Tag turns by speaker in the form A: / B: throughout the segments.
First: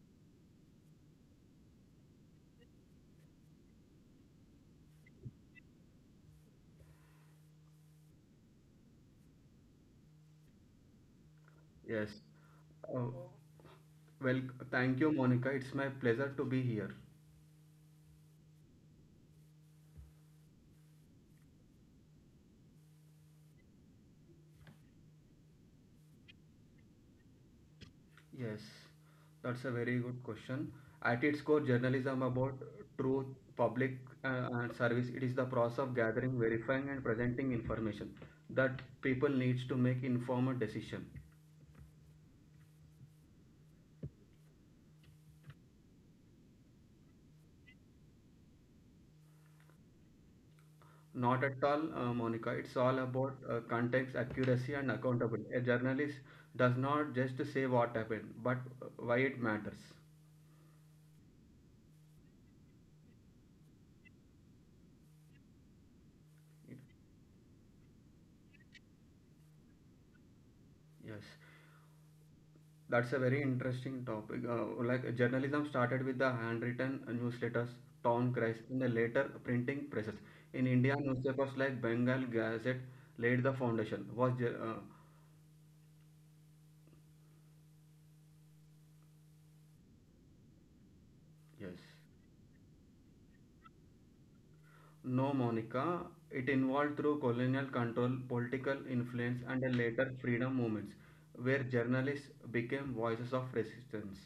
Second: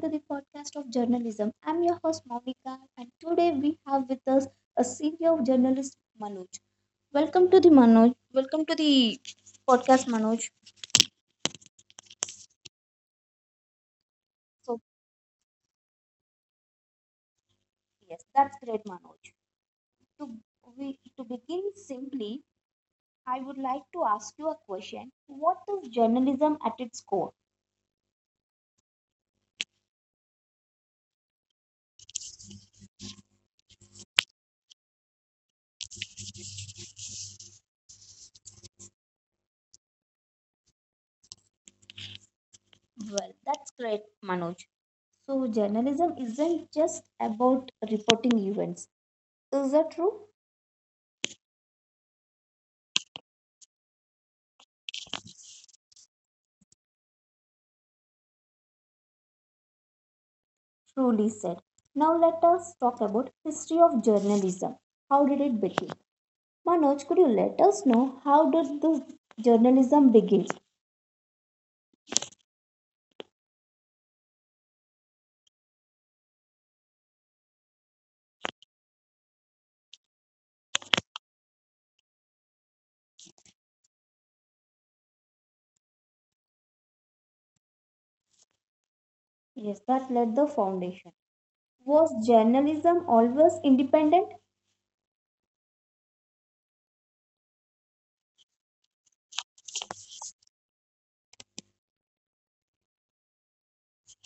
A: to the podcast of journalism. I'm your host Monica and today we have with us a senior journalist Manoj. Welcome to the Manoj. Welcome to the podcast Manoj.
B: Yes. Uh, well,
A: So
B: Thank you, Monica. It's my pleasure to be here.
A: yes, that's great Manoj. To to begin simply, I would like to ask you a question. What is journalism at its core?
B: Yes, that's a very good question. At its core, journalism about truth, public and service. It is the process of gathering, verifying, and presenting information that people needs to make informed decision.
A: Well, that's great Manoj. So journalism isn't just about reporting events. Is that true?
B: Not at all, Monica. It's all about context, accuracy, and accountability. A journalist does not just say what happened, but why it matters.
A: Truly said. Now let us talk about history of journalism. How did it begin? Manoj, could you let us know how did the journalism begin?
B: Yes. That's a very interesting topic. Like journalism started with the handwritten newsletters, town cries, and the later printing presses. In India, newspapers like Bengal Gazette laid the foundation.
A: Yes, that led the foundation.
B: Yes,
A: Was journalism always independent?
B: no, Monica. It involved through colonial control, political influence, and the later freedom movements, where journalists became voices of resistance.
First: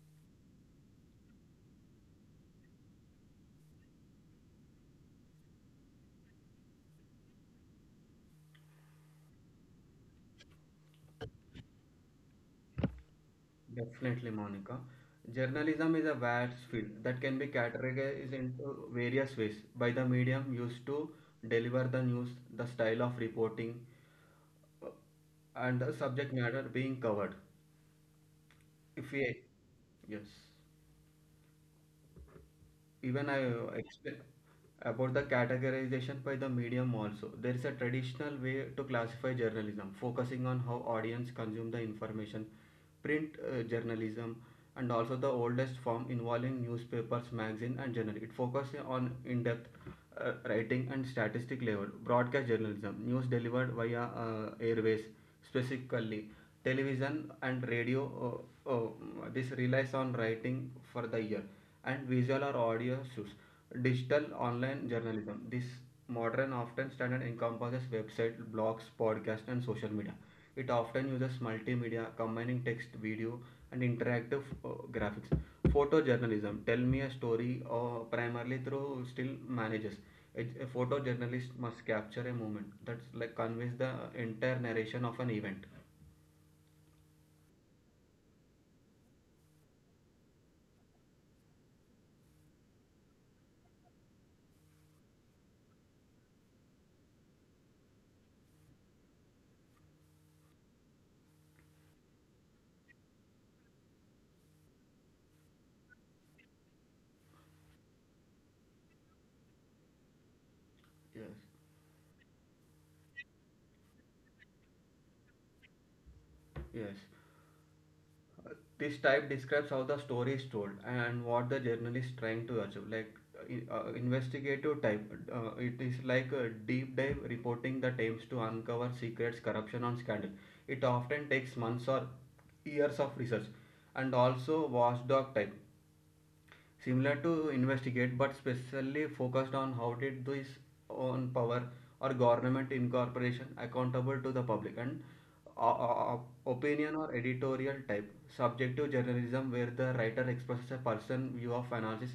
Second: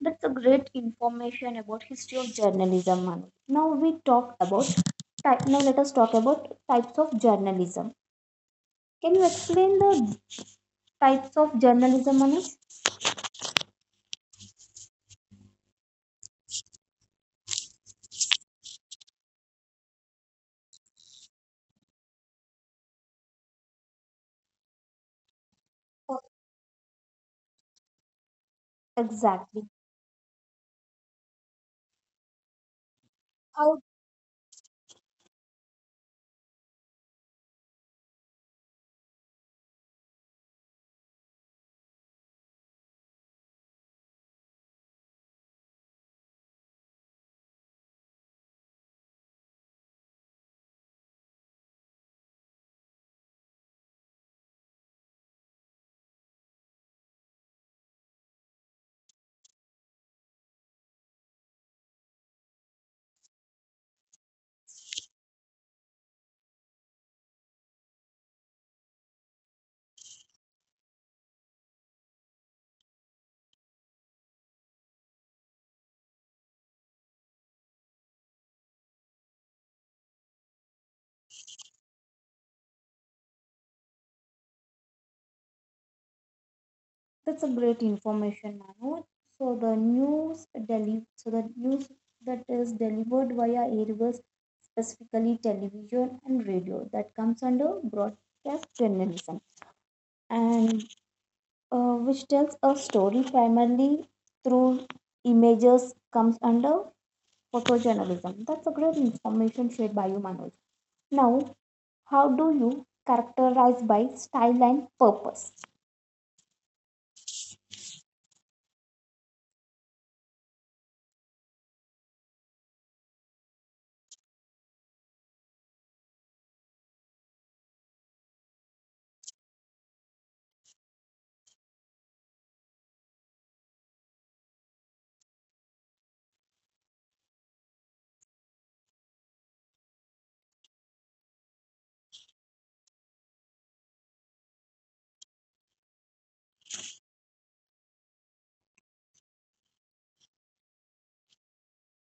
A: That's a great information about history of journalism, Manoj. Now we talk about type. Now let us talk about types of journalism. Can you explain the types of journalism, Manoj?
B: Definitely, Monica. Journalism is a vast field that can be categorized into various ways by the medium used to deliver the news, the style of reporting, and the subject matter being covered. If we,
A: Exactly.
B: Yes. Even I
A: How
B: explain about the categorization by the medium also. There is a traditional way to classify journalism, focusing on how audience consume the information, print journalism, and also the oldest form involving newspapers, magazine, and journal. It focuses on in-depth writing and statistic level. Broadcast journalism, news delivered via airways specifically television and radio, uh, uh, this relies on writing for the ear and visual or audio shows. Digital online journalism, this modern often standard encompasses website blogs podcasts and social media. It often uses multimedia combining text, video, and interactive graphics. Photojournalism, tell me a story primarily through still manages. A photojournalist must capture a moment that's like conveys the entire narration of an event.
A: that's a great information, Manoj. So the news that is delivered via airwaves, specifically television and radio, that comes under broadcast journalism, and which tells a story primarily through images, comes under photojournalism. That's a great information shared by you, Manoj.
B: Yes.
A: Now, how do you characterize by style and purpose?
B: Yes. Uh, this type describes how the story is told and what the journalist is trying to achieve. Like investigative type, it is like a deep dive reporting that aims to uncover secrets, corruption, and scandal. It often takes months or years of research, and also watchdog type similar to investigate but specially focused on how did this own power or government incorporation accountable to the public, and opinion or editorial type, subjective journalism where the writer expresses a personal view of analysis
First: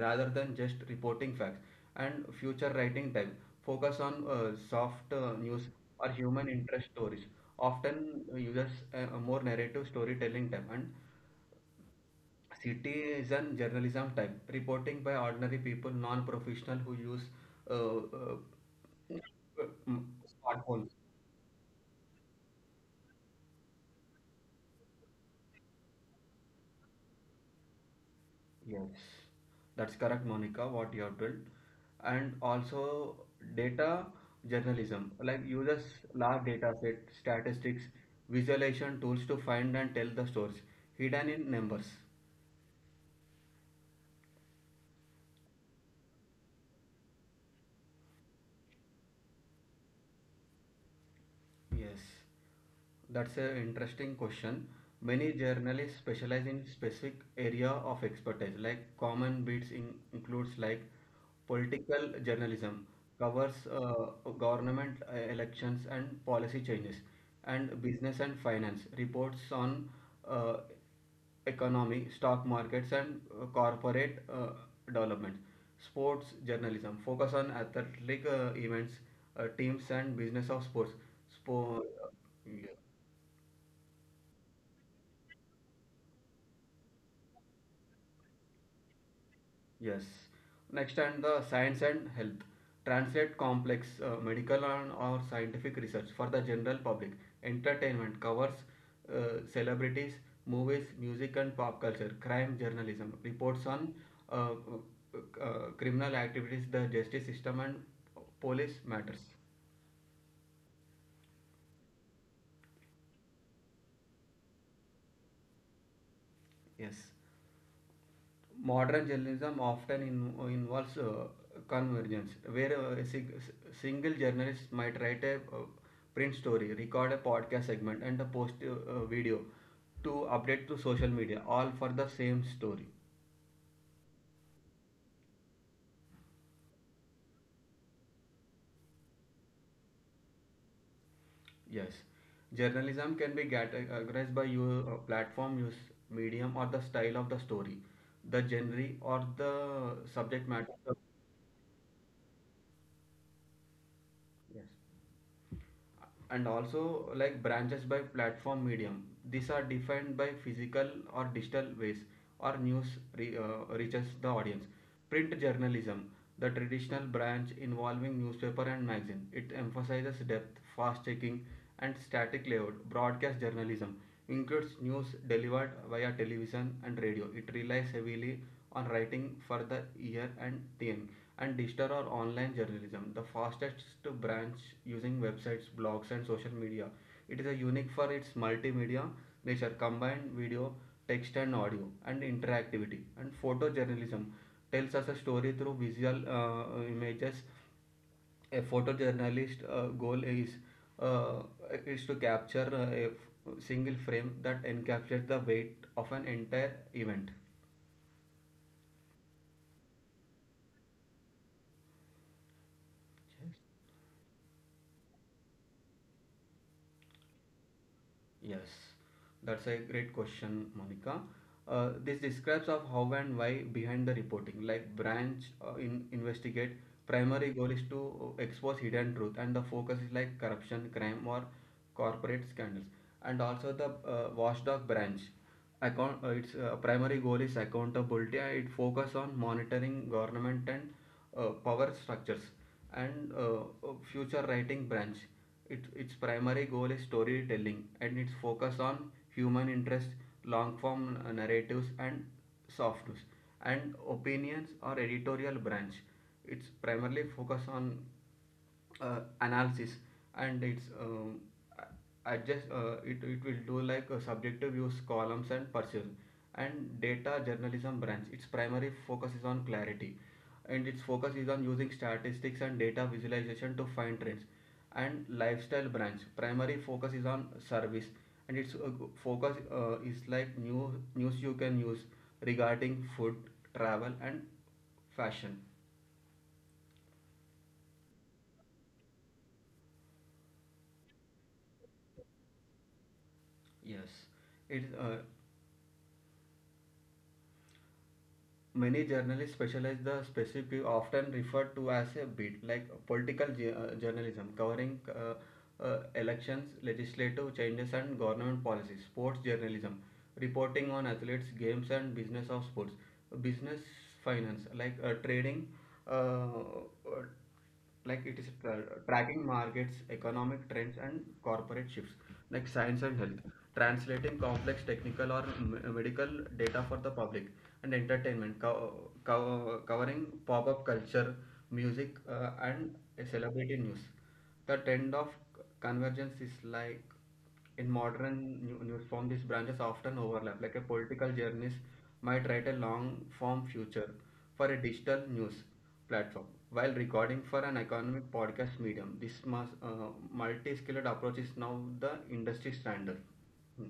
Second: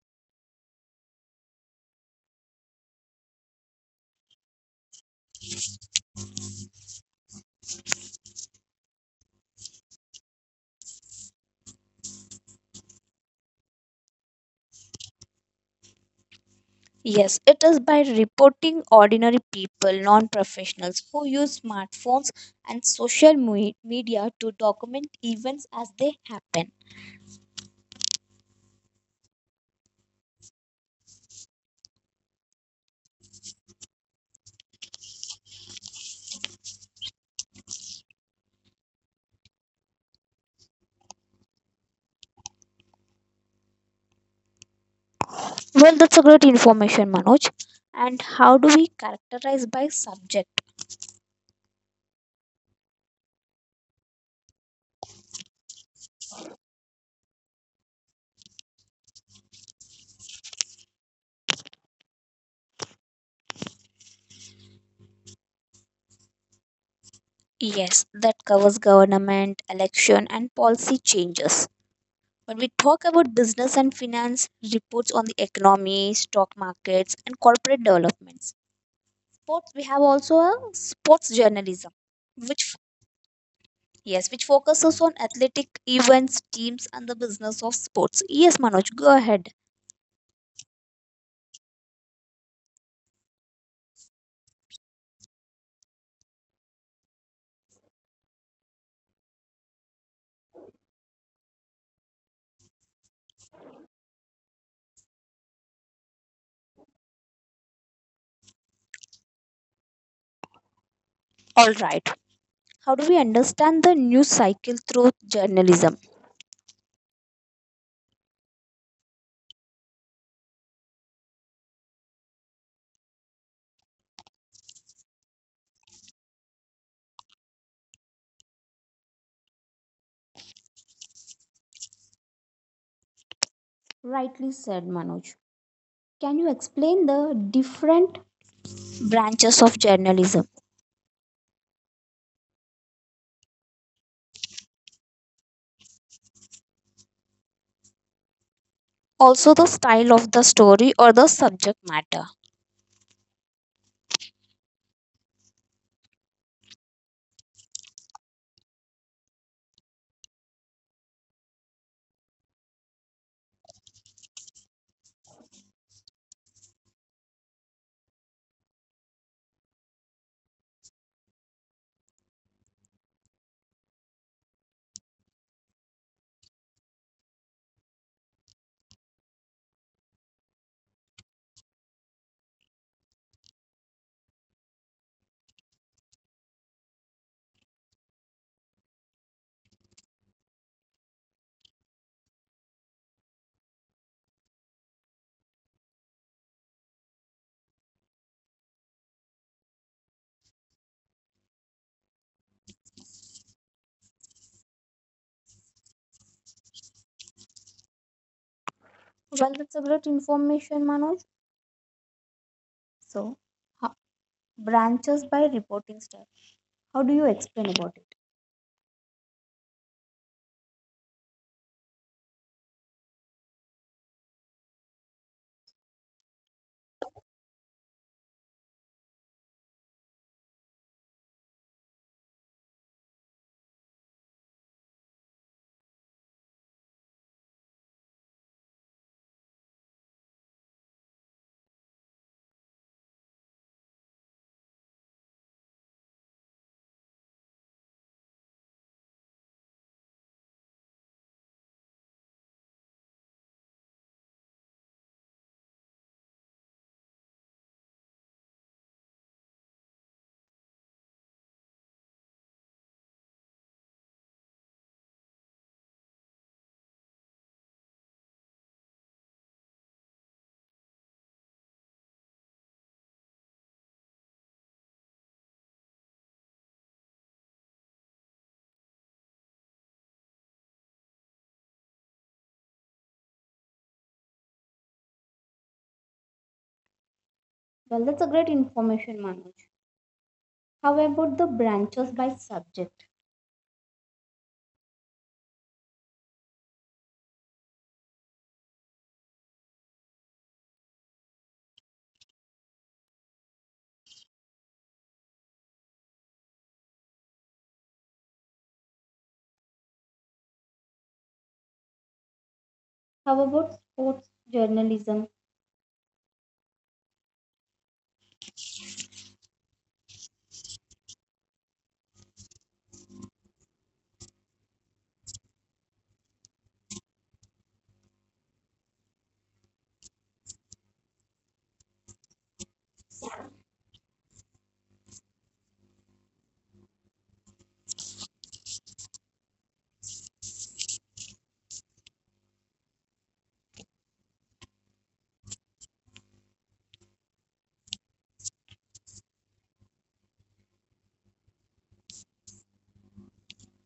B: rather than just reporting facts, and future writing type focus on soft news or human interest stories, often uses a more narrative storytelling type, and citizen journalism type reporting by ordinary people, non-professional who use
A: Yes, it is
B: uh,
A: by
B: uh,
A: reporting ordinary people,
B: mm,
A: non
B: smartphones.
A: professionals who use smartphones and social media to document events as they happen.
B: Yes, that's correct, Monica. What you have told, and also data journalism like uses large data set, statistics, visualization tools to find and tell the stories hidden in numbers.
A: Well, that's a great information, Manoj. And how do we characterize by subject?
B: Yes, that's an interesting question. Many journalists specialize in specific area of expertise. Like common beats in, includes like political journalism covers government elections and policy changes, and
A: Yes,
B: business and
A: that
B: finance
A: covers
B: reports
A: government,
B: on
A: election,
B: uh,
A: and policy changes.
B: economy, stock
A: When we
B: markets,
A: talk
B: and
A: about
B: uh,
A: business and
B: corporate uh,
A: finance, reports on
B: development.
A: the economy,
B: Sports
A: stock
B: journalism
A: markets,
B: focus
A: and
B: on
A: corporate
B: athletic
A: developments.
B: events,
A: Sports,
B: teams,
A: we have
B: and
A: also
B: business
A: a
B: of sports.
A: sports
B: Sport,
A: journalism
B: uh, yes.
A: which yes, which focuses on athletic events, teams, and the business of sports. Yes, Manoj, go ahead.
B: Yes. Next, and the science and health. Translate complex medical and or scientific research for the general public. Entertainment covers celebrities, movies, music, and pop culture. Crime journalism reports on uh, uh, criminal activities, the justice system, and police matters.
A: All right. How do we understand the news cycle through journalism?
B: Yes. Modern journalism often involves convergence, where a single journalist might write a print story, record a podcast segment, and a post video to update to social media, all for the same story.
A: Rightly said, Manoj. Can you explain the different branches of journalism?
B: Yes, journalism can be categorized by your platform use, medium, or the style of the story, the genre, or
A: Also, the
B: the
A: style of the
B: subject
A: story
B: matter.
A: or the subject matter?
B: Yes. And also like branches by platform medium, these are defined by physical or digital ways or news reaches the audience. Print journalism, the traditional branch involving newspaper and magazine, it emphasizes depth, fast checking, and static layout. Broadcast journalism includes news delivered via television and radio. It relies heavily on writing for the ear and thing, and digital or online journalism, the fastest branch using websites, blogs, and social media. It is a unique for its multimedia nature, combined video, text, and audio, and interactivity. And photojournalism tells us a story through visual images. A photojournalist goal uh, is to capture a single frame that encapsulates the weight of an entire event.
A: Well, that's a great information, Manoj. So, ho- branches by reporting style. How do you explain about it?
B: Yes, that's a great question, Monica. This describes of how and why behind the reporting. Like branch in investigate, primary goal is to expose hidden truth, and the focus is like corruption, crime, or corporate scandals. And also the watchdog branch. Its primary goal is accountability. It focuses on monitoring government and power structures and future writing branch. Its primary goal is storytelling and its focus on human interest, long form narratives and soft news, and opinions or editorial branch. It's primarily focus on analysis and it's I just it, it will do like subjective views columns and pursuit, and data journalism branch, its primary focus is on clarity and its focus is on using statistics and data visualization to find trends, and lifestyle branch primary focus is on service and its focus is like new news you can use regarding food, travel, and fashion.
A: Well, that's a great information, Manoj. How about the branches by subject?
B: Yes it's Many journalists specialize the specific, often referred to as a beat, like political journalism, covering elections, legislative changes, and government policies. Sports journalism, reporting on athletes, games, and business of sports.
A: How about
B: Business
A: sports
B: finance, like uh,
A: journalism?
B: trading, uh, uh, like it is tracking markets, economic trends, and corporate shifts, like science and health, translating complex technical or medical data for the public, and entertainment, covering pop up culture, music, and celebrity news. The trend of convergence is like in modern news form, these branches often overlap. Like a political journalist might write a long form feature for a digital news platform while recording for an economic podcast medium. This multi-skilled approach is now the industry standard. Hmm.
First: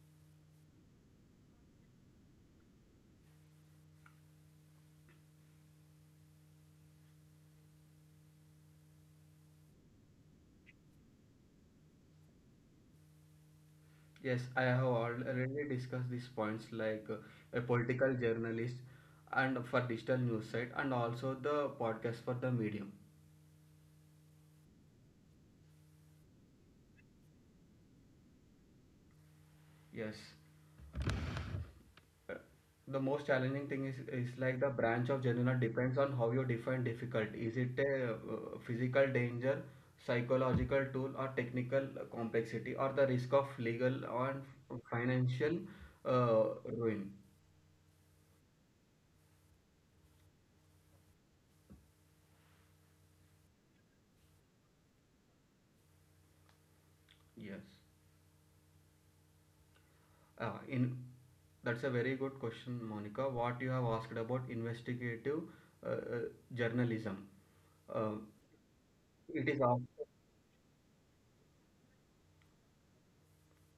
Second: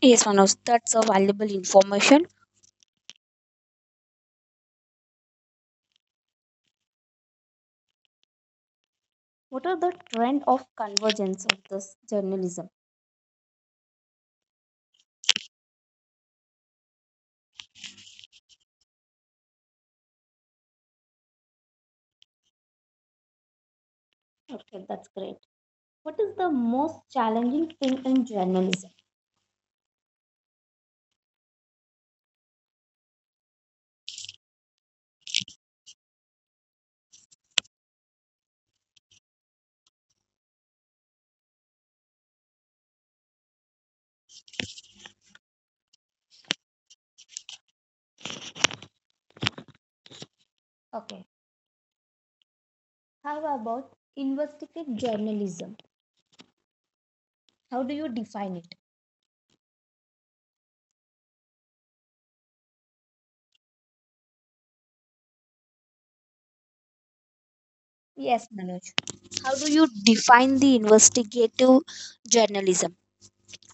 A: Yes, Manoj, that's a valuable information. What are the trend of convergence of this journalism?
B: Yes, I have already discussed these points like a political journalist and for digital news site and also the podcast for the medium.
A: Okay, that's great. What is the most challenging thing in journalism?
B: Yes. The most challenging thing is like the branch of januna depends on how you define difficult. Is it a physical danger, psychological tool, or technical complexity, or the risk of legal or financial uh, ruin?
A: Okay. How about investigative journalism?
B: Yes.
A: How do you define it?
B: In That's a very good question, Monica. What you have asked about investigative uh, uh, journalism. Uh,
A: Yes, Manoj.
B: it
A: How
B: is
A: do
B: often
A: you define the investigative journalism?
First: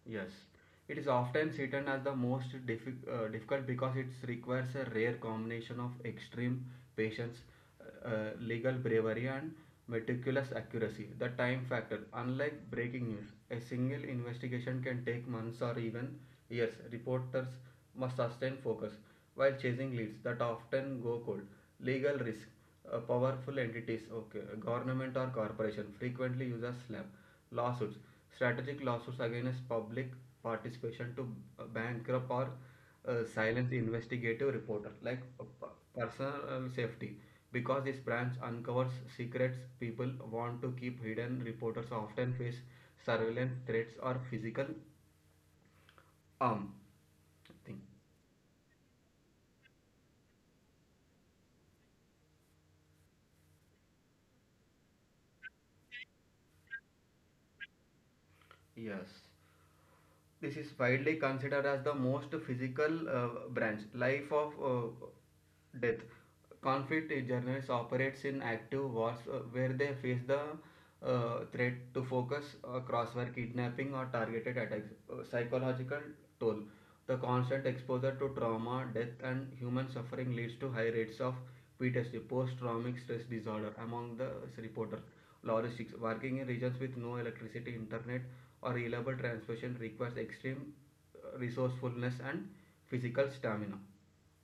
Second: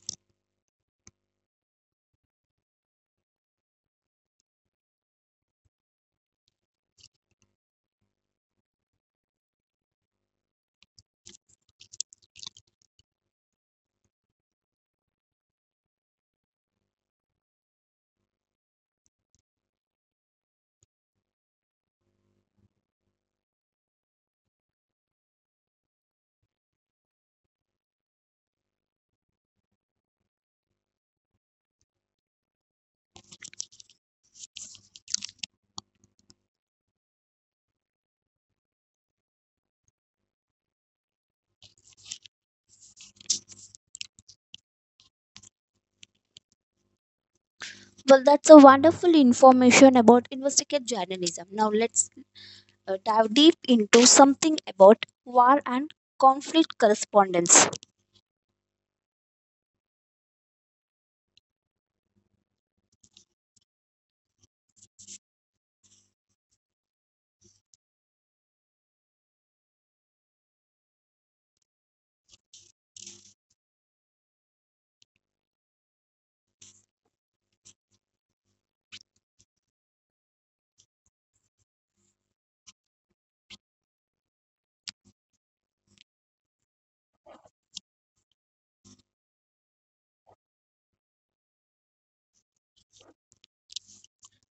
B: Yes, it is often seen as the most difficult because it requires a rare combination of extreme patience, legal bravery, and meticulous accuracy. The time factor, unlike breaking news, a single investigation can take months or even years. Reporters must sustain focus while chasing leads that often go cold. Legal risk, powerful entities, okay, government or corporation frequently uses SLAM lawsuits. Strategic lawsuits against public participation to bankrupt or silence investigative reporter, like personal safety. Because this branch uncovers secrets people want to keep hidden, reporters often face surveillance threats or physical harm. Thing.
A: Well, that's a wonderful information about investigative journalism. Now, let's dive deep into something about war and conflict correspondence.
B: Yes. This is widely considered as the most physical branch, life of death. Conflict journalists operates in active wars where they face the threat to focus, crossfire kidnapping, or targeted attacks. Psychological toll. The constant exposure to trauma, death, and human suffering leads to high rates of PTSD (post traumatic stress disorder) among the reporters. Logistics working in regions with no electricity, internet, or reliable transportation requires extreme resourcefulness and physical stamina.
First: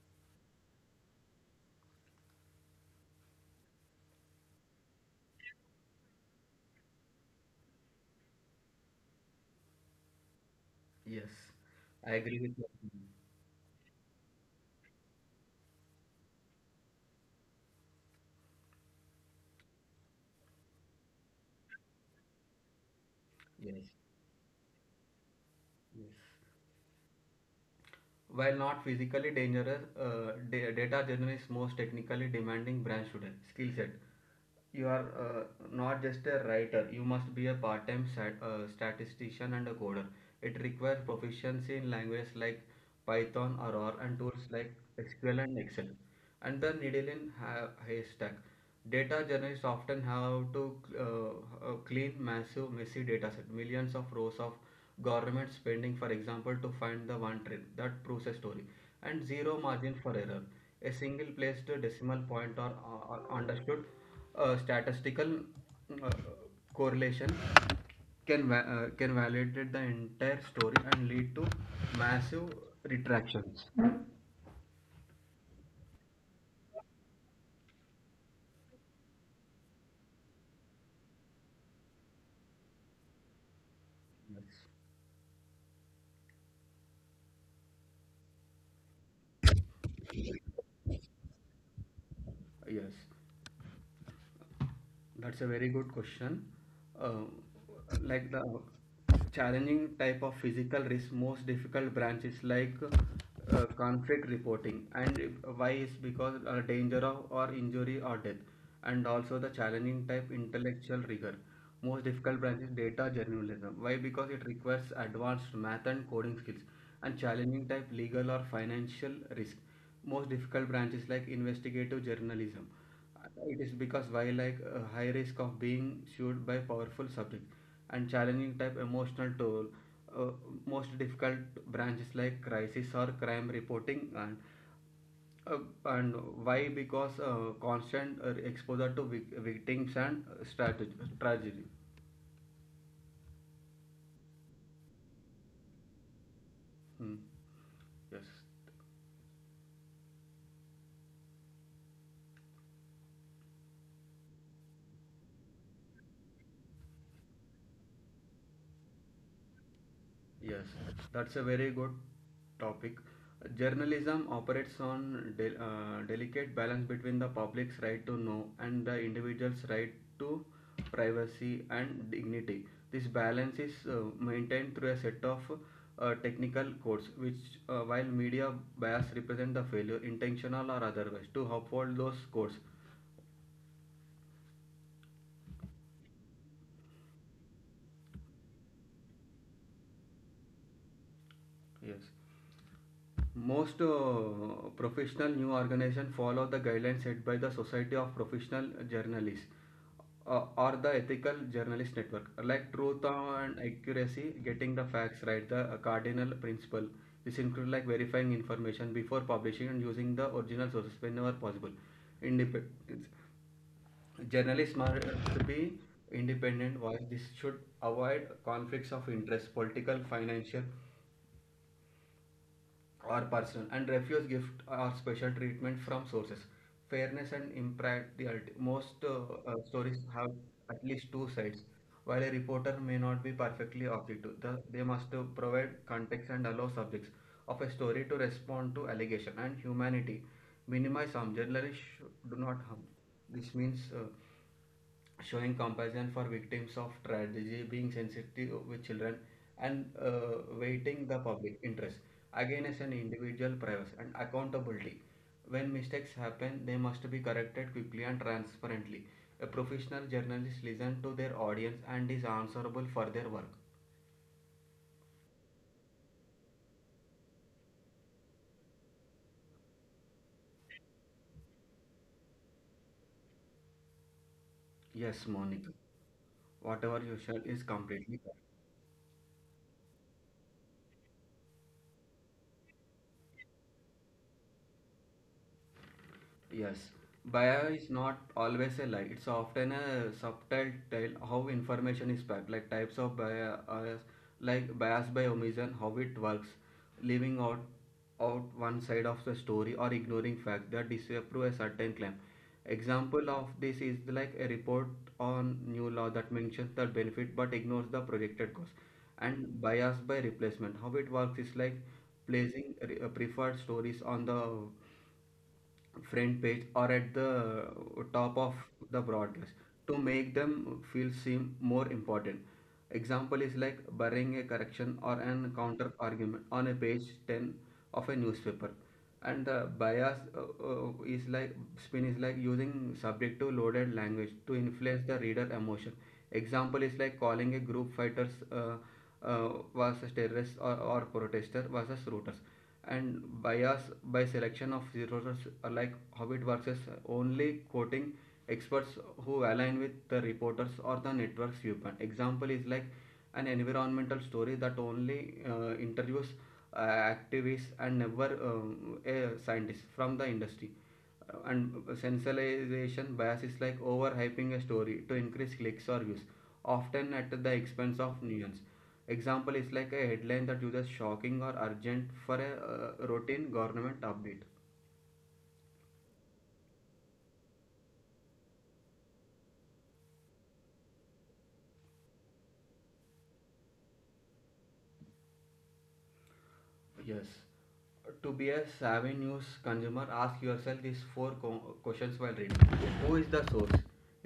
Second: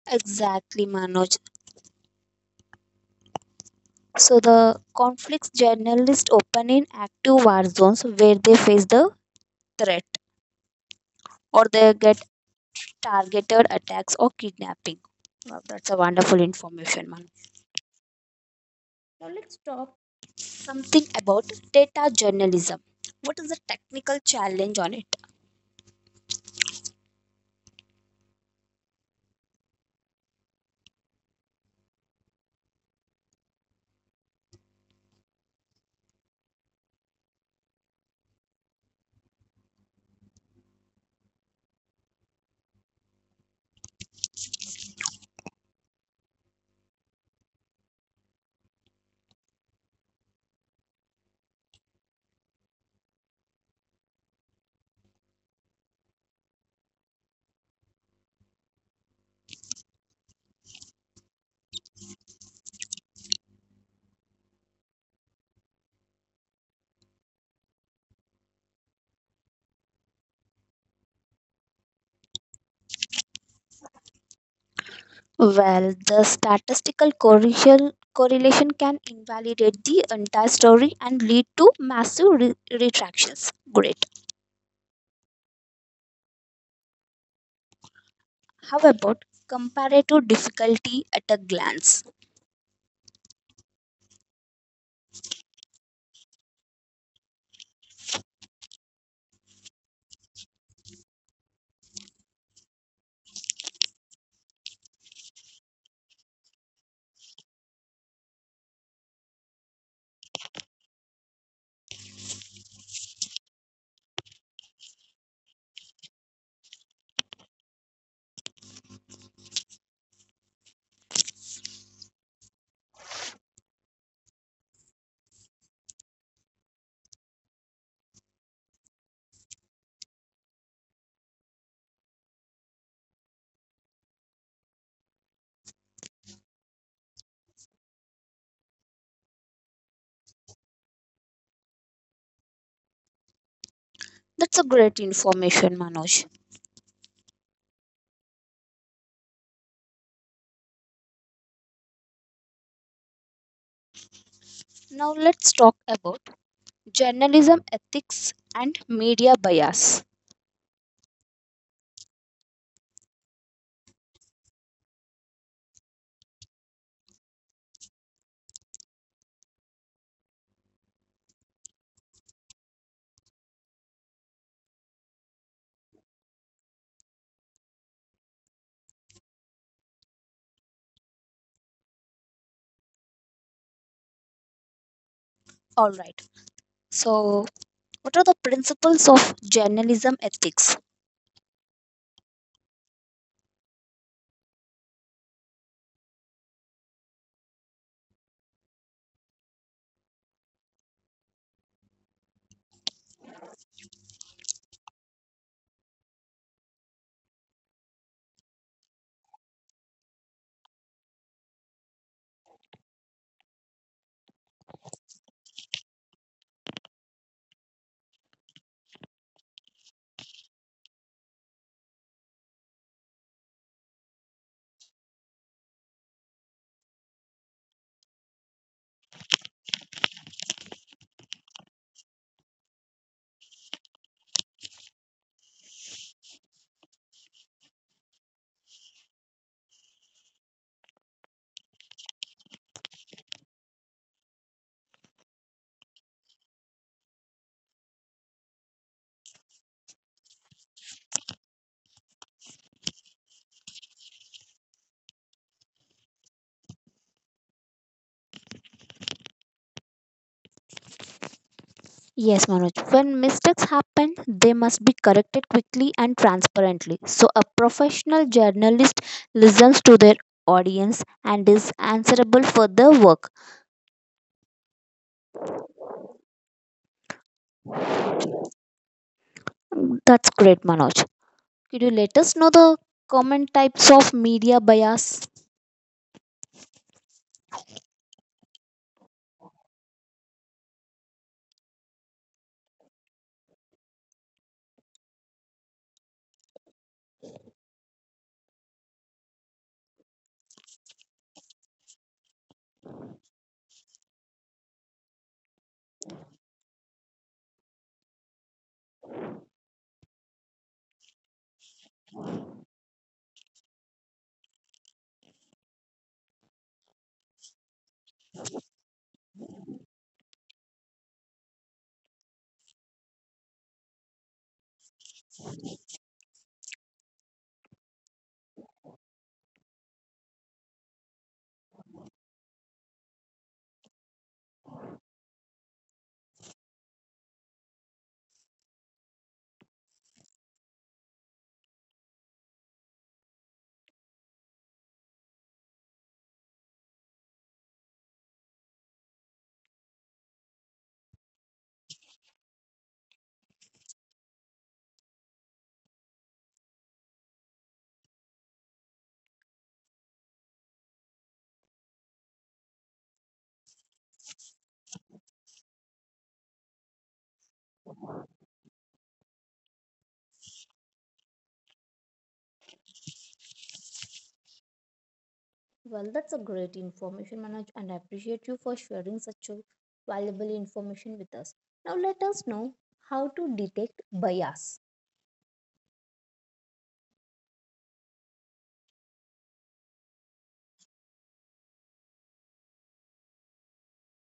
A: Exactly, Manoj. So the conflicts journalists open in active war zones where they face the threat
B: Yes,
A: or they
B: I
A: get
B: agree with you.
A: targeted attacks or kidnapping. Wow, that's a wonderful information, Manoj. Now let's talk something about data journalism. What is the
B: Yes,
A: technical challenge on it?
B: yes. While not physically dangerous, data journalism is most technically demanding branch today. Skill set. You are not just a writer. You must be a part-time statistician and a coder. It requires proficiency in languages like Python or R and tools like SQL and Excel. And the needle in haystack. Data journalists often have to uh, clean massive, messy data set, millions of rows of government spending, for example, to find the one trend that proves a story, and zero margin for error. A single placed decimal point or understood statistical uh, correlation can validate the entire story and lead to massive retractions.
A: Well, the statistical correlation can invalidate the entire story and lead to massive retractions. Great. How about comparative difficulty at a glance?
B: Yes. That's a very good question. Uh, like the challenging type of physical risk, most difficult branch is like conflict reporting. And if- why is because danger of or injury or death, and also the challenging type intellectual rigor. Most difficult branch is data journalism. Why? Because it requires advanced math and coding skills. And challenging type legal or financial risk. Most difficult branches like investigative journalism, it is because wildlife a high risk of being sued by powerful subject, and challenging type emotional toll. Uh, Most difficult branches like crisis or crime reporting uh, and why? Because constant exposure to victims and tragedy.
A: That's a great information, Manoj.
B: Hmm. Yes.
A: Now let's talk about journalism ethics and media bias.
B: Yes, that's a very good topic. Journalism operates on delicate balance between the public's right to know and the individual's right to privacy and dignity. This balance is maintained through a set of technical codes, which, while media bias represent the failure, intentional or otherwise, to uphold those codes.
A: All right. So, what are the principles of journalism ethics?
B: Yes. Most professional news organizations follow the guidelines set by the Society of Professional Journalists or the Ethical Journalist Network, like truth and accuracy, getting the facts right, the cardinal principle. This includes like verifying information before publishing and using the original sources whenever possible. Independence. Journalists must be independent voice. This should avoid conflicts of interest, political, financial, or personal, and refuse gift or special treatment from sources. Fairness and impartiality. Most stories have at least two sides. While a reporter may not be perfectly objective, they must provide context and allow subjects of a story to respond to allegation. And humanity, minimize harm. Generally, do not harm. This means showing compassion for victims of tragedy, being sensitive with children, and weighting the public interest again as an individual privacy. And accountability. When mistakes happen, they must be corrected quickly and transparently. A professional journalist listens to their audience and is
A: Yes, Manoj.
B: answerable for
A: When
B: their work.
A: mistakes happen, they must be corrected quickly and transparently. So, a professional journalist listens to their audience and is answerable for their work.
B: Yes, Monica. Whatever you said is completely
A: That's great, Manoj. Could you let us know the common types of media bias?
B: Yes, bio is not always a lie. It's often a subtle tale how information is packed, like types of bias, like bias by omission. How it works, leaving out one side of the story or ignoring fact that disapprove a certain claim. Example of this is like a report on new law that mentions the benefit but ignores the projected cost. And bias by replacement, how it works is like placing preferred stories on the front page or at the top of the broadcast to make them feel seem more important. Example is like burying a correction or an counter argument on a page 10 of a newspaper. And the bias is like spin is like using subjective loaded language to influence the reader emotion. Example is like calling a group fighters uh, versus terrorists or protesters versus rooters. And bias by selection of resources, like how it works is only quoting experts who align with the reporters or the network's viewpoint. Example is like an environmental story that only interviews uh, activists and never a scientist from the industry. And sensationalization bias is like overhyping a story to increase clicks or views, often at the expense of nuance. Example is like a headline that uses shocking or urgent for a routine government update.
A: Well, that's a great information, Manoj, and I appreciate you for sharing such a valuable information with us. Now, let us know how to detect bias.
B: Yes. To be a savvy news consumer, ask yourself these four questions while reading. Who is the source?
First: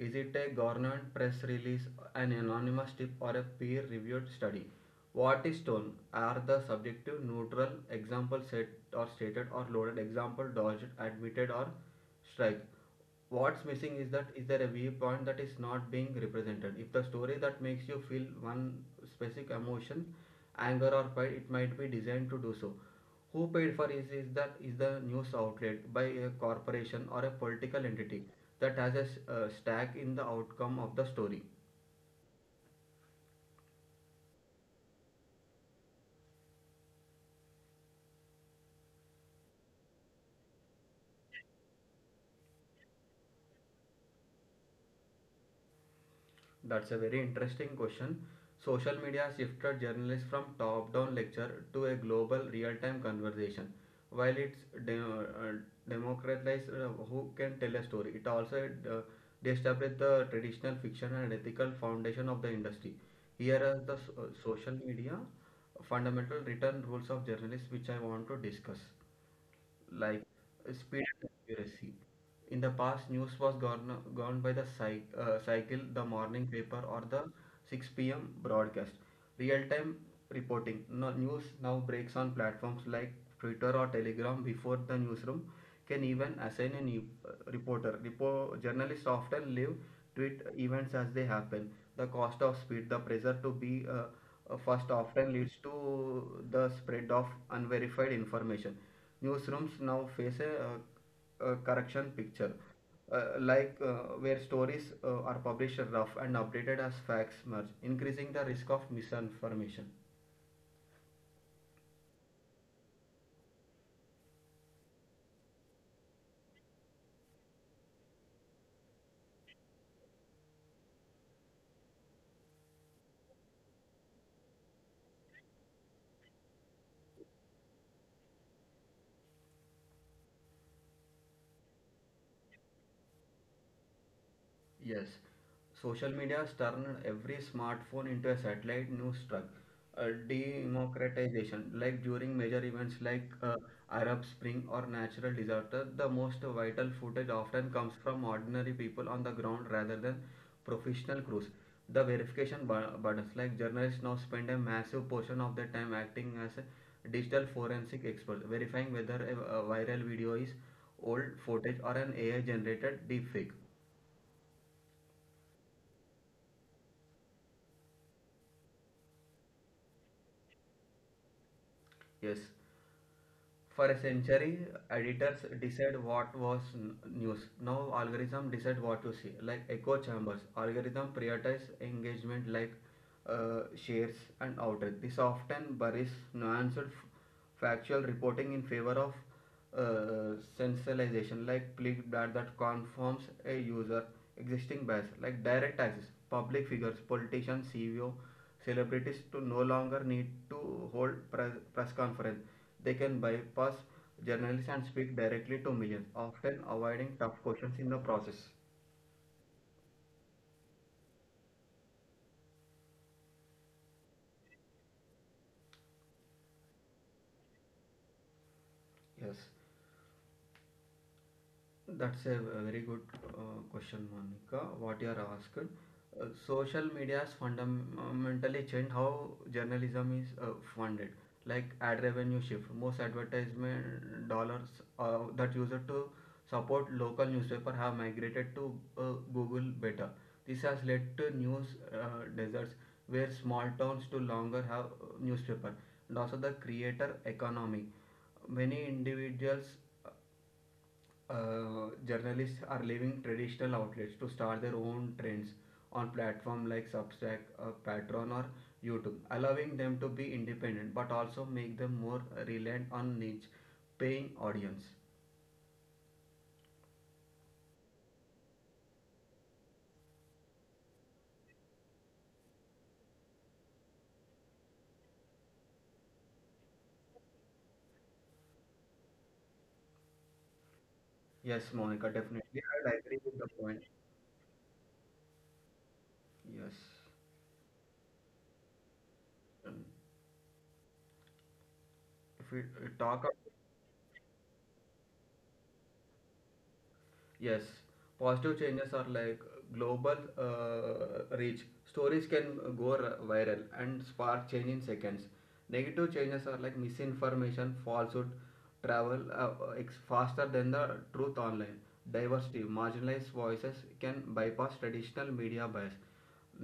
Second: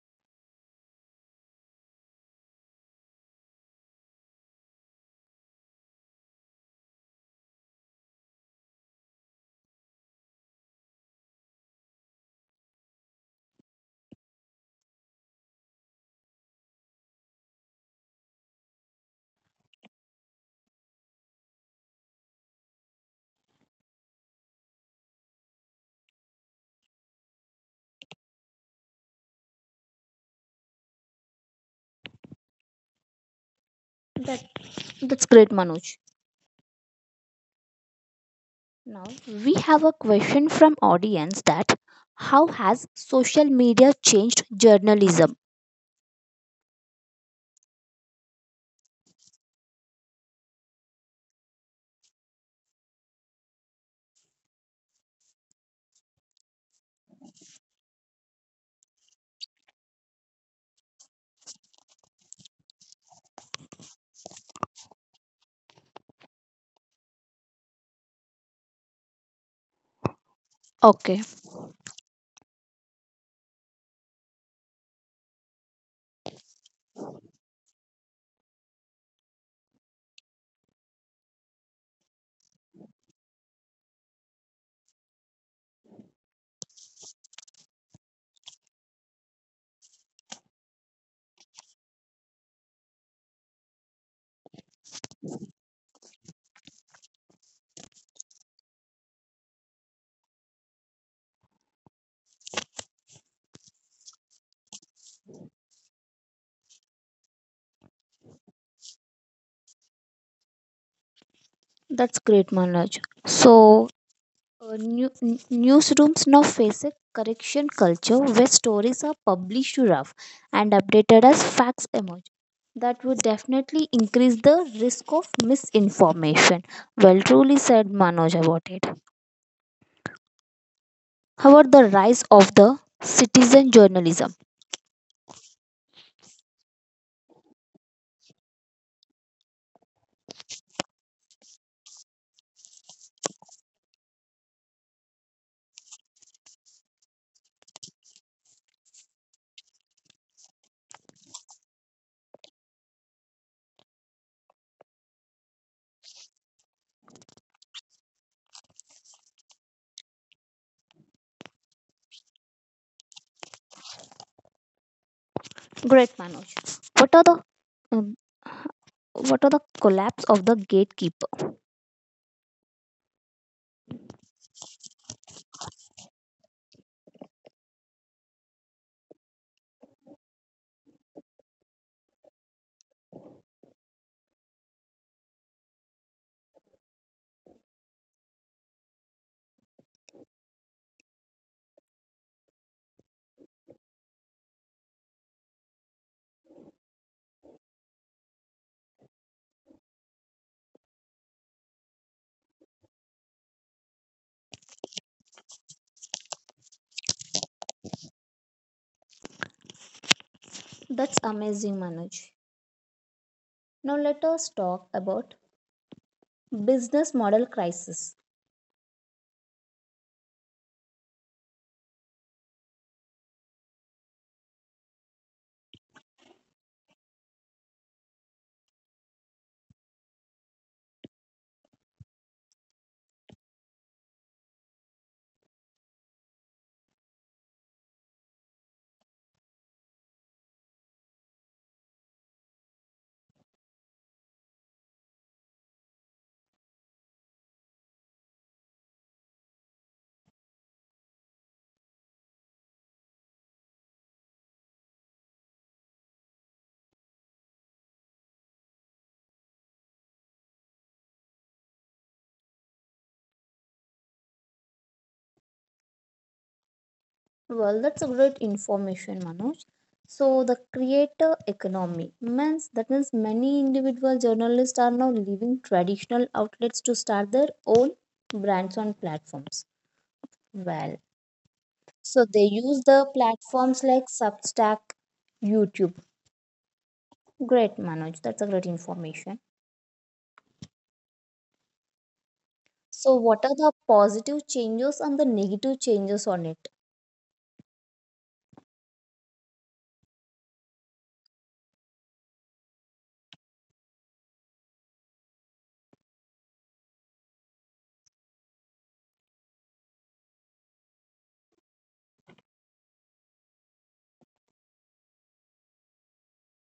B: Is it a government press release, an anonymous tip, or a peer reviewed study? What is tone? Are the subjective, neutral, example set or stated, or loaded, example dodged, admitted, or strike? What's missing, is that is there a viewpoint that is not being represented? If the story that makes you feel one specific emotion, anger or pride, it might be designed to do so. Who paid for it? Is that is the news outlet by a corporation or a political entity that has a stake in the outcome of the story.
A: That, that's great, Manoj. Now we have a question from audience that how has social media changed journalism?
B: That's a very interesting question. Social media has shifted journalists from top down lecture to a global real time conversation. While it's de- uh, democratized who can tell a story, it also destables the traditional fiction and ethical foundation of the industry. Here are the social media fundamental written rules of journalists which I want to discuss, like speed
A: Okay,
B: and accuracy. In the past, news was governed by the cycle, the morning paper, or the 6 p.m. broadcast. Real time reporting. No, news now breaks on platforms like Twitter or Telegram before the newsroom can even assign a new reporter. Journalists often live tweet events as they happen. The cost of speed, the pressure to be first often leads to the spread of unverified information. Newsrooms now face a correction picture, like where stories are published rough and updated as facts merge, increasing the risk of misinformation.
A: that's great, Manoj. So newsrooms now face a correction culture where stories are published rough and updated as facts emerge. That would definitely increase the risk of misinformation. Well, truly said Manoj about it. How about the rise of the citizen journalism?
B: Yes, social media has turned every smartphone into a satellite news truck. Democratization, like during major events like Arab Spring or natural disaster, the most vital footage often comes from ordinary people on the ground rather than professional crews. The verification buttons, like journalists now spend a massive portion of their time acting as a digital forensic expert, verifying whether a viral video is old footage or an AI generated deepfake.
A: Great, Manoj. What are the um, what are the collapse of the gatekeeper?
B: Yes. For a century, editors decide what was news. Now algorithm decide what to see, like echo chambers. Algorithm prioritize engagement like shares and outrage. This often buries nuanced factual reporting in favor of uh, sensationalization like clickbait that confirms a user existing bias. Like direct access, public figures, politicians, ceo, celebrities to no longer need to hold press conference. They can bypass journalists and speak directly to millions, often avoiding tough questions in the process.
A: That's amazing, Manoj. Now let us talk about business model crisis.
B: Yes. That's a very good question, Monica. What you are asked. Social media has fundamentally changed how journalism is funded. Like ad revenue shift, most advertisement dollars that used to support local newspaper have migrated to Google Beta. This has led to news deserts where small towns no longer have newspaper, and also the creator economy. Many individuals journalists are leaving traditional outlets to start their own trends on platforms like Substack, Patreon, or YouTube, allowing them to be independent but also make them more reliant on niche paying audience.
A: Well, that's a great information, Manoj. So the creator economy means that means many individual journalists are now leaving traditional outlets to start their own brands on platforms. Well,
B: Yes, Monica,
A: so they
B: definitely.
A: use
B: I
A: the
B: agree with the point.
A: platforms like Substack, YouTube.
B: Yes.
A: Great, Manoj. That's a great information.
B: Um, If we
A: So,
B: talk about
A: what are the positive changes and the negative changes on it?
B: Yes, positive changes are like global reach. Stories can go viral and spark change in seconds. Negative changes are like misinformation, falsehood, travel faster than the truth online. Diversity, marginalized voices can bypass traditional media bias.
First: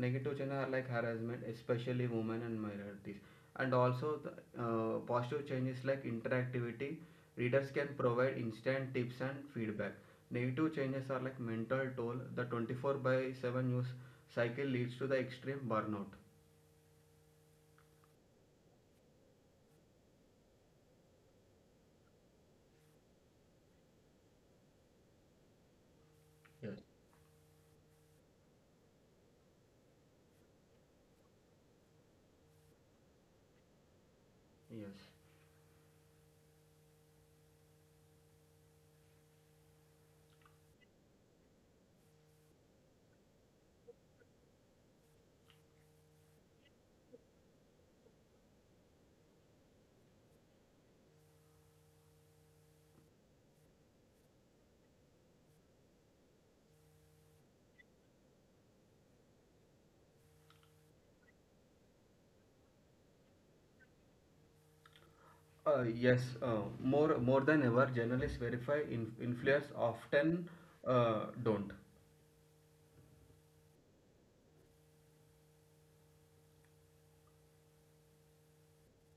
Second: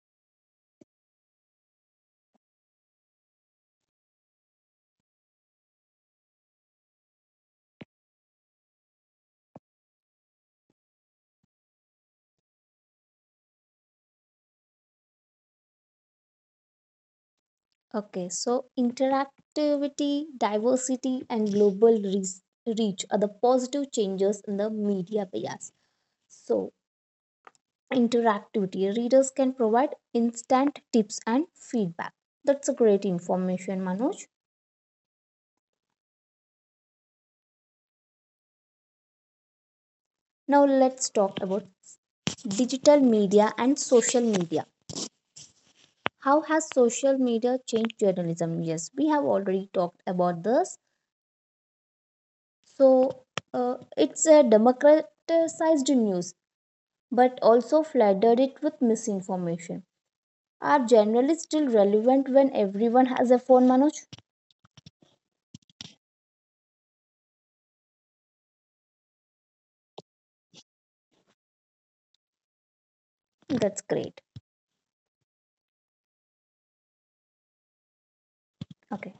B: Negative changes are like harassment, especially women and minorities. And also the positive changes like interactivity, readers can provide instant tips and feedback. Negative changes are like mental toll, the 24 by 7 news cycle leads to the extreme burnout.
A: Okay, so interactivity, diversity, and global reach are the positive changes in the media bias. So,
B: Yes.
A: interactivity readers can provide instant tips and feedback. That's a great information, Manoj.
B: Yes.
A: Now, let's talk about digital media and social media. How has social media changed journalism? Yes, we have already talked about this. So it's a democratized news, but also flooded it with misinformation. Are journalists still relevant when everyone has a phone, Manoj?
B: Yes. More than ever, journalists verify influence often don't.
A: That's great. Okay,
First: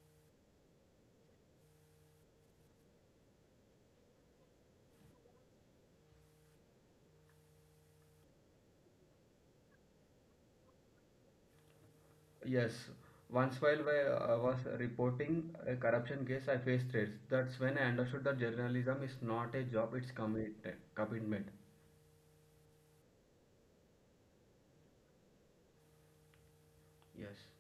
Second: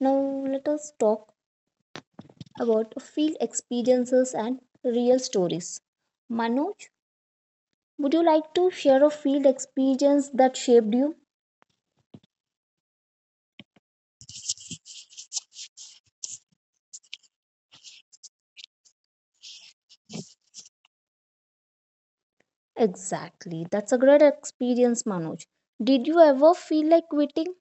A: now let us talk about field experiences and real stories. Manoj, would you like to share a field experience that shaped you?
B: Yes, once while I was reporting a corruption case, I faced threats. That's when I understood that journalism is not a job, it's commitment.
A: Exactly, that's a great experience, Manoj. Did you ever feel like
B: Yes,
A: quitting?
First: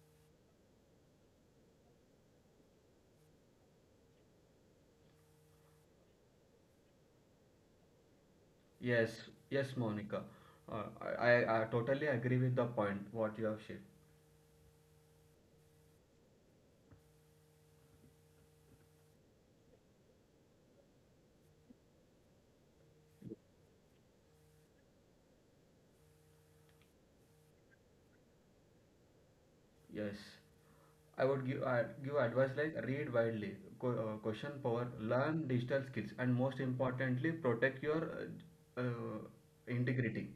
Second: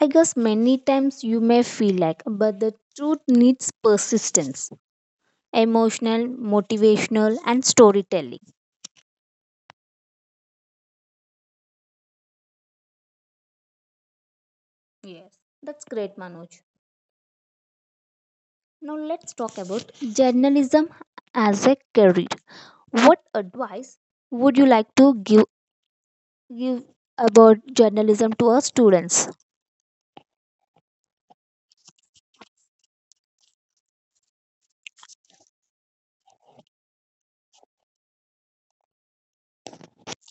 A: I guess many times you may feel like, but the truth needs persistence, emotional, motivational, and storytelling.
B: yes, yes, Monica. Uh, I totally agree with the point what you have shared.
A: Yes. That's great, Manoj. Now let's talk about journalism as a career. What advice would you like to give about journalism to our students?
B: Yes, I would give advice like read widely, co question power, learn digital skills, and most importantly, protect your uh, uh, integrity.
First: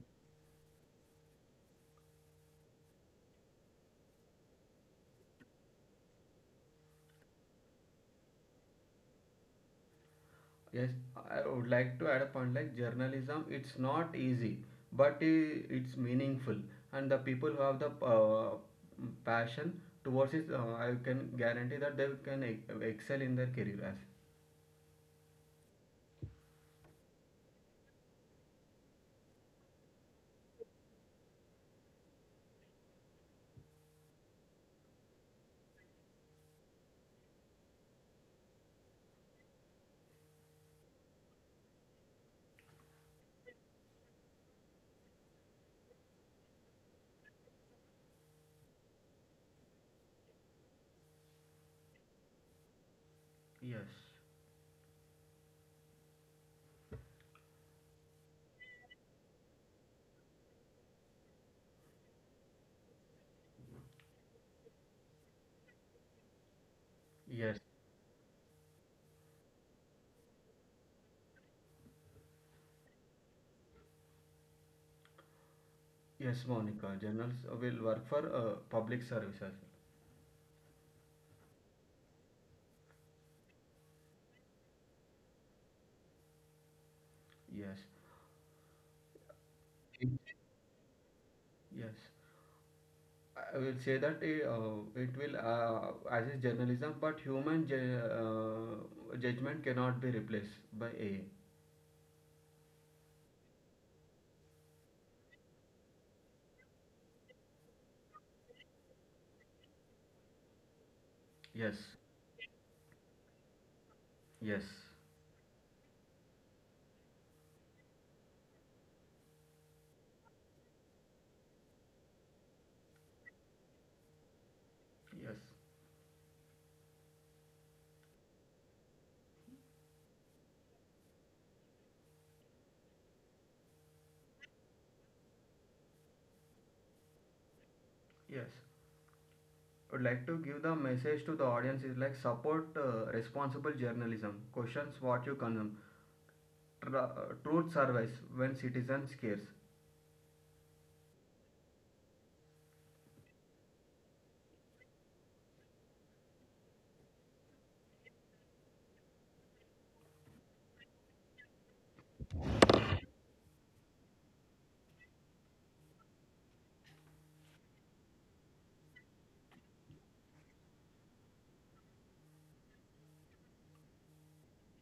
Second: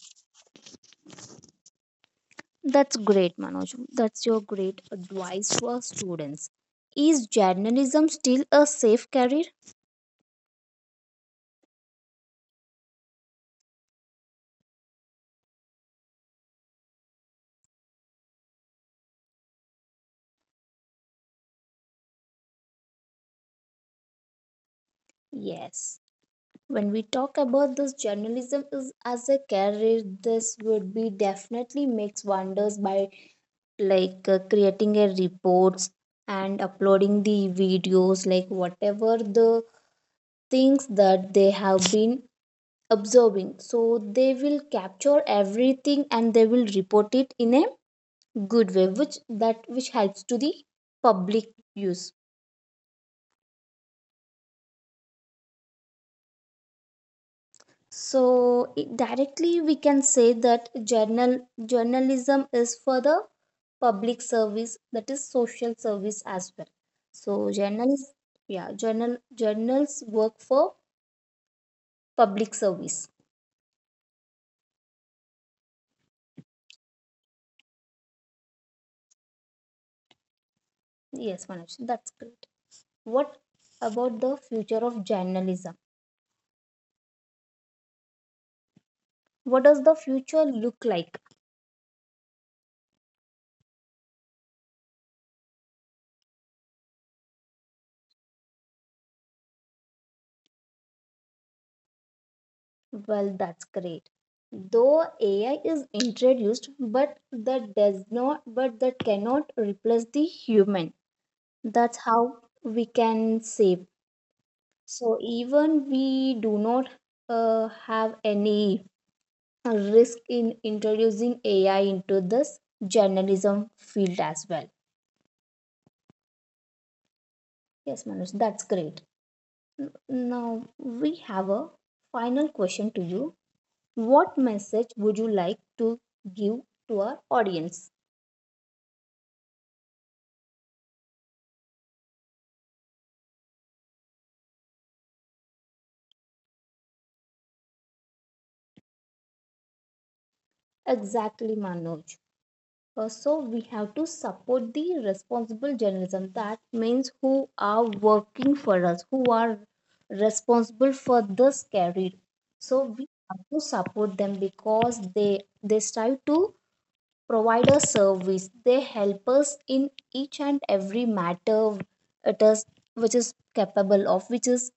A: That's great, Manoj. That's your great advice to our students. Is journalism still a safe career?
B: Yes, I would like to add a point like journalism, it's not easy, but it's meaningful. And the people who have the uh, passion towards it, I can guarantee that they can excel in their career. As
A: Yes. When we talk about this journalism is as a career, this would be definitely makes wonders by like creating a reports and uploading the videos, like whatever the things that they have been observing. So they will capture everything and they will report it in a good way, which that which helps to the public use.
B: Yes.
A: So it, directly we can say that journalism is for the public service that is social service as well. So
B: yes,
A: journalists, yeah, journals work for public service.
B: yes, Monica, journalists will work for public services.
A: Yes Manoj, that's great. What about the future of journalism?
B: Yes.
A: What does the future look like?
B: Yes, I will say that it will as is journalism, but human judgment cannot be replaced by AI.
A: Well, that's great. Though AI is introduced, but that does not, but that cannot replace the human.
B: Yes.
A: That's how we can save.
B: Yes,
A: So even we do not have any risk in introducing AI into this journalism field as well.
B: yes,
A: Yes, Manoj, that's great. Now we have a final question to you. What message would you like to give to our audience?
B: yes. would like to give the message to the audience is like support responsible journalism. Questions what you consume. Tr- uh, Truth survives when citizens cares.
A: Exactly, Manoj. So we have to support the responsible journalism. That means who are working for us, who are responsible for this career. So we have to support them because they strive to provide a service. They help us in each and every matter it is which is capable of, which is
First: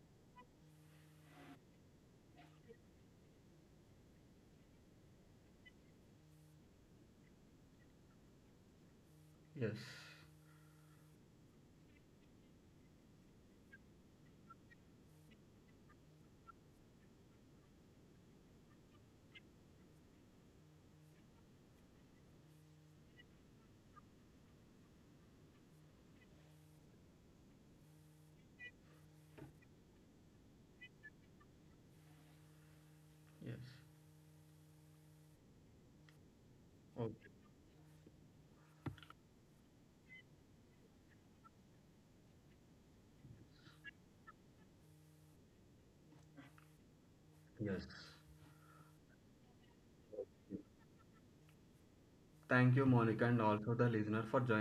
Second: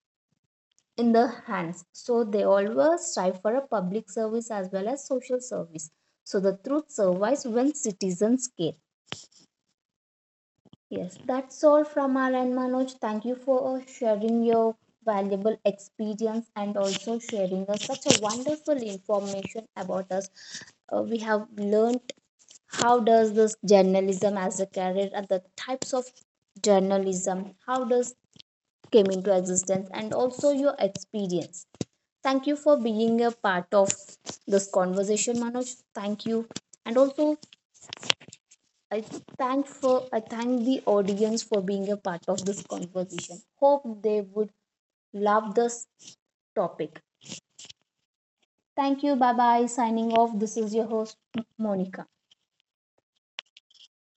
A: in the hands. So they always strive for a public service as well as social service. So the truth survives when citizens care.
B: Yes,
A: Yes, that's all from our end, Manoj. Thank you for sharing your valuable experience and also sharing us such a wonderful information about us. We have learned how does this journalism as a career and the types of journalism, how does came into existence and also your experience. Thank you for being a
B: yes.
A: part of this conversation, Manoj. Thank you. And
B: Okay.
A: also I I thank the audience for being a part of this conversation. Hope they would love this topic.
B: Yes.
A: Thank you. Bye bye. Signing off. This is your host Monica.
B: Thank you, Monica, and also the listener for joining